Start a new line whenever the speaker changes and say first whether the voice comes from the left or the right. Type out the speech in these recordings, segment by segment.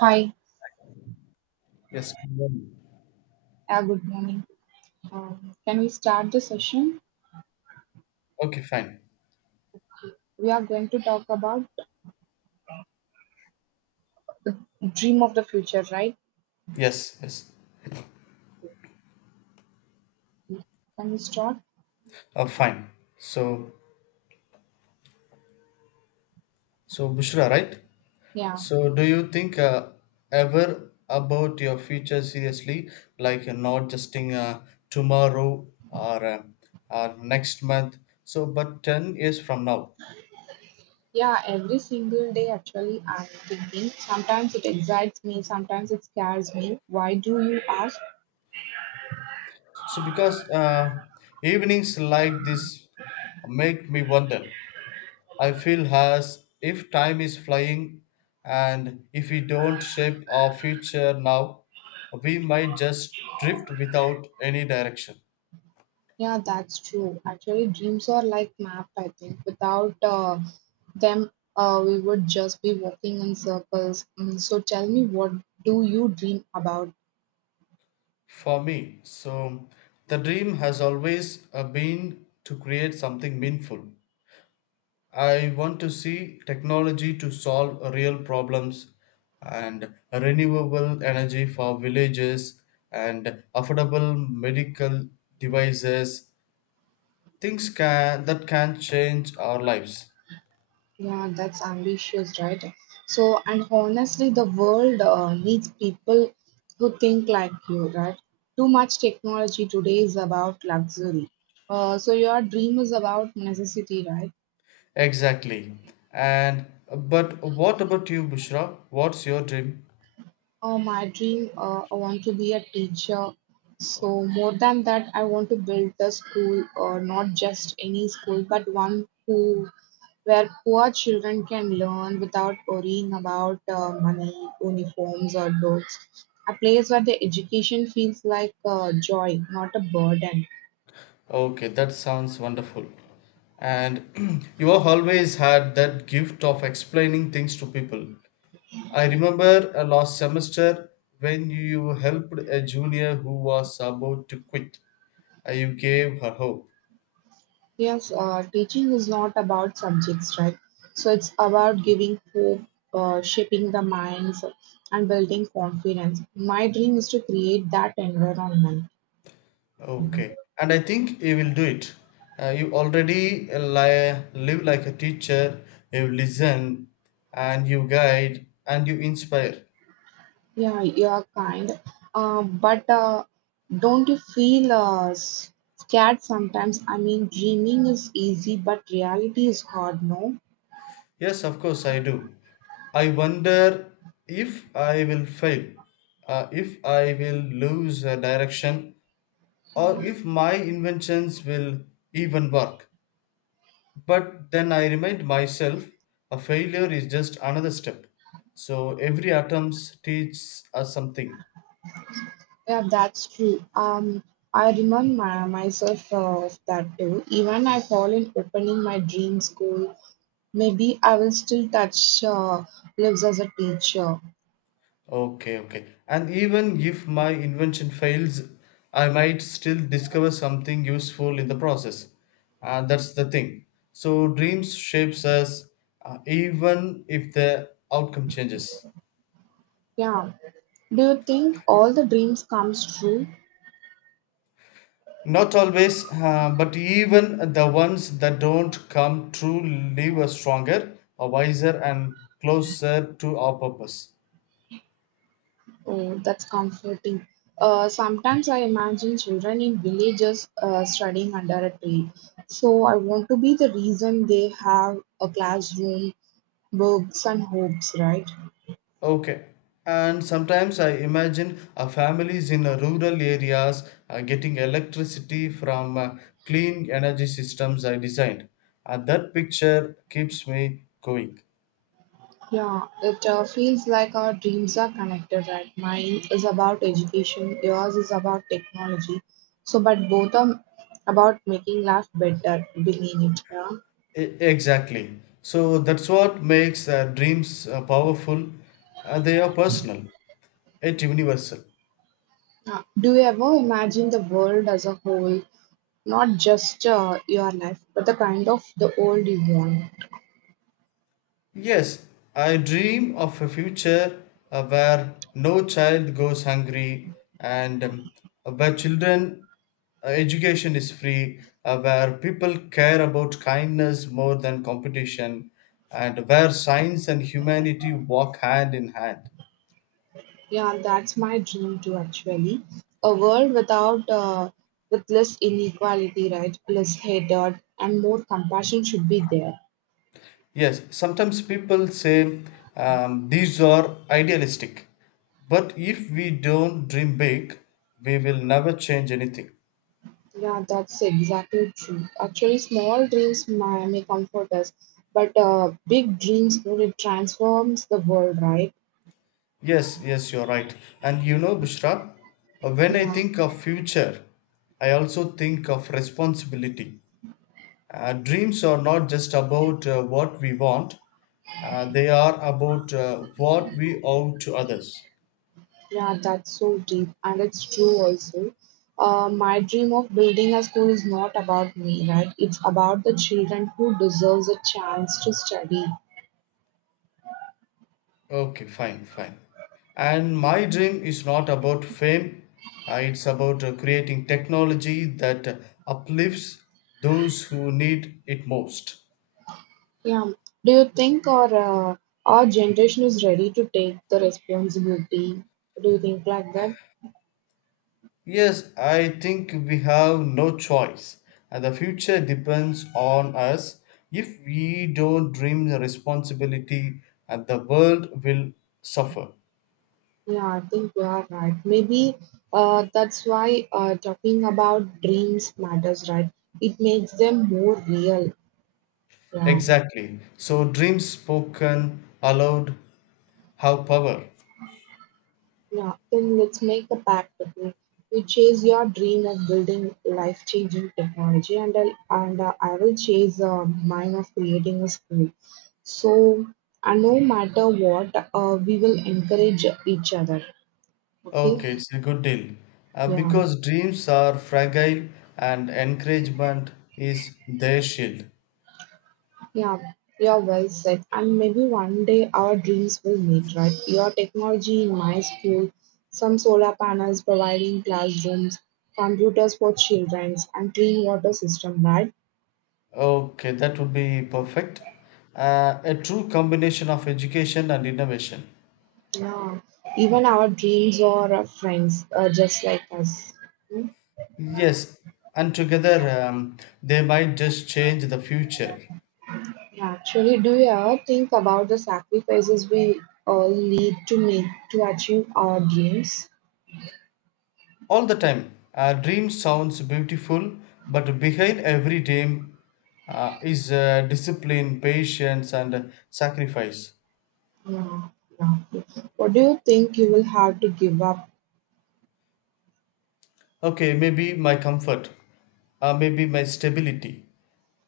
right: Hi,
left: Yes.
right: good morning. Can we start the session?
left: Okay, fine.
right: We are going to talk about dream of the future, right?
left: Yes, yes.
right: Can we start?
left: Fine. So, so, Bushra, right?
right: Yeah.
left: So, do you think ever about your future seriously, like not just in tomorrow or or next month? So, but 10 years from now.
right: Yeah, every single day actually I'm thinking. Sometimes it excites me, sometimes it scares me. Why do you ask?
left: Because evenings like this make me wonder. I feel as if time is flying, and if we don't shape our future now, we might just drift without any direction.
right: Yeah, that's true. Actually, dreams are like map, I think. Without them, we would just be walking in circles. Mm, so tell me, what do you dream about?
left: For me, so the dream has always been to create something meaningful. I want to see technology to solve real problems, and renewable energy for villages, and affordable medical devices, things can that can change our lives
right: Yeah, that's ambitious, right? So, and honestly, the world needs people who think like you, right? Too much technology today is about luxury. So, your dream is about necessity, right?
left: exactly. And but what about you, Bushra, what's your dream?
right: Oh, my dream, I want to be a teacher. So, more than that, I want to build a school, or not just any school, but one who where poor children can learn without worrying about money, uniforms, or books. A place where the education feels like joy, not a burden.
left: Okay, that sounds wonderful. And you have always had that gift of explaining things to people. I remember last semester when you helped a junior who was about to quit. You gave her hope.
right: Yes, teaching is not about subjects, right? So it's about giving hope, shaping the minds, and building confidence. My dream is to create that environment.
left: Okay, and I think you will do it. You already live like a teacher, you listen and you guide and you inspire.
right: Yeah, you are kind, but don't you feel scared sometimes? I mean, dreaming is easy, but reality is hard, no?
left: Yes, of course, I do. I wonder if I will fail, if I will lose a direction, or if my inventions will even work. But then I remind myself a failure is just another step. So every attempt teaches us something.
right: Yeah, that's true. I remind myself of that too. Even I fall in opening my dream school, maybe I will still touch lives as a teacher.
left: Okay, okay. And even if my invention fails, I might still discover something useful in the process. That's the thing. So dreams shapes us, even if the outcome changes.
right: Yeah. Do you think all the dreams comes true?
left: Not always, but even the ones that don't come true leave us stronger, wiser, and closer to our purpose.
right: Oh, that's comforting. Sometimes I imagine children in villages studying under a tree. So I want to be the reason they have a classroom, books, and hopes, right?
left: Okay. And sometimes I imagine families in rural areas getting electricity from clean energy systems I designed. That picture keeps me going.
right: Yeah, it feels like our dreams are connected, right? Mine is about education, yours is about technology. So, but both are about making life better, believe it. Yeah?
left: Exactly. So that's what makes dreams powerful. They are personal, yet universal.
right: Yeah. Do you ever imagine the world as a whole, not just your life, but the kind of the world you want?
left: Yes, I dream of a future where no child goes hungry, and where children education is free, where people care about kindness more than competition, and where science and humanity walk hand in hand.
right: Yeah, that's my dream too, actually. A world without, with less inequality, right? Less hatred, and more compassion should be there.
left: Yes, sometimes people say these are idealistic, but if we don't dream big, we will never change anything.
right: Yeah, that's exactly true. Actually, small dreams may comfort us, but big dreams really transforms the world, right?
left: Yes, yes, you're right. And you know, Bushra, when I
right: Yeah,
left: think of future, I also think of responsibility. Dreams are not just about what we want, they are about what we owe to others.
right: yeah, that's so deep, and it's true also. My dream of building a school is not about me, right? It's about the children who deserves a chance to study.
left: Okay, fine, fine. And my dream is not about fame, it's about creating technology that uplifts those who need it most.
right: Yeah. Do you think uh, our generation is ready to take the responsibility? Do you think like that?
left: Yes, I think we have no choice. And the future depends on us. If we don't dream the responsibility, and the world will suffer.
right: Yeah, I think you are right. Maybe that's why talking about dreams matters, right? It makes them more real. Yeah,
left: Exactly. So dreams spoken aloud have power.
right: yeah. Then let's make a pact with me. You chase your dream of building life-changing technology, and I will chase mine of creating a school. So, and no matter what, we will encourage each other. Okay?
left: Okay, it's a good deal.
right: Yeah.
left: Because dreams are fragile and encouragement is their shield.
right: Yeah, you're well said. And maybe one day our dreams will meet, right? Your technology in my school, some solar panels providing classrooms, computers for children, and clean water system, right?
left: Okay, that would be perfect. A true combination of education and innovation.
right: Yeah. Even our dreams or our friends are just like us. Hmm?
left: Yes, and together they might just change the future.
right: Yeah, actually, do you ever think about the sacrifices we all need to make to achieve our dreams?
left: All the time, a dream sounds beautiful, but behind every dream is discipline, patience, and sacrifice.
right: Yeah, yeah. What do you think you will have to give up?
left: Okay, maybe my comfort, maybe my stability.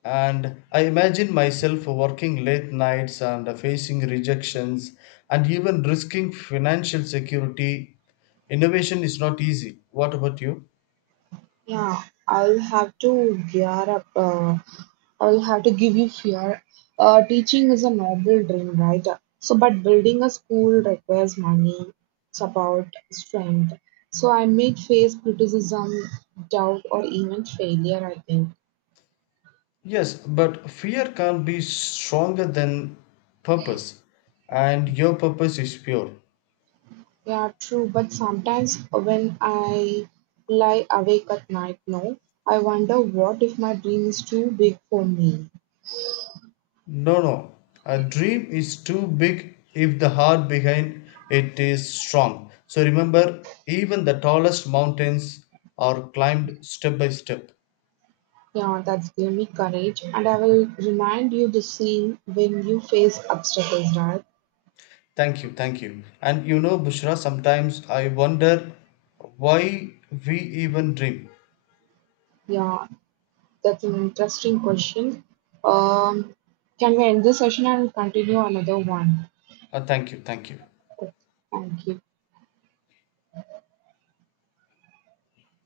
left: And I imagine myself working late nights and facing rejections and even risking financial security. Innovation is not easy. What about you?
right: Yeah, I'll have to gear up. I'll have to give you fear. Teaching is a noble dream, right? So, but building a school requires money, support, strength. So, I may face criticism, doubt, or even failure, I think.
left: Yes, but fear can't be stronger than purpose, and your purpose is pure.
right: Yeah, true. But sometimes when I lie awake at night, no, I wonder what if my dream is too big for me.
left: No, no, a dream is too big if the heart behind it is strong. So remember, even the tallest mountains are climbed step by step.
right: Yeah, that's gave me courage, and I will remind you the scene when you face obstacles, right?
left: Thank you, thank you. And you know, Bushra, sometimes I wonder why we even dream.
right: Yeah, that's an interesting question. Um, can we end this session and continue another one?
left: Thank you, thank you.
right: Okay, thank you.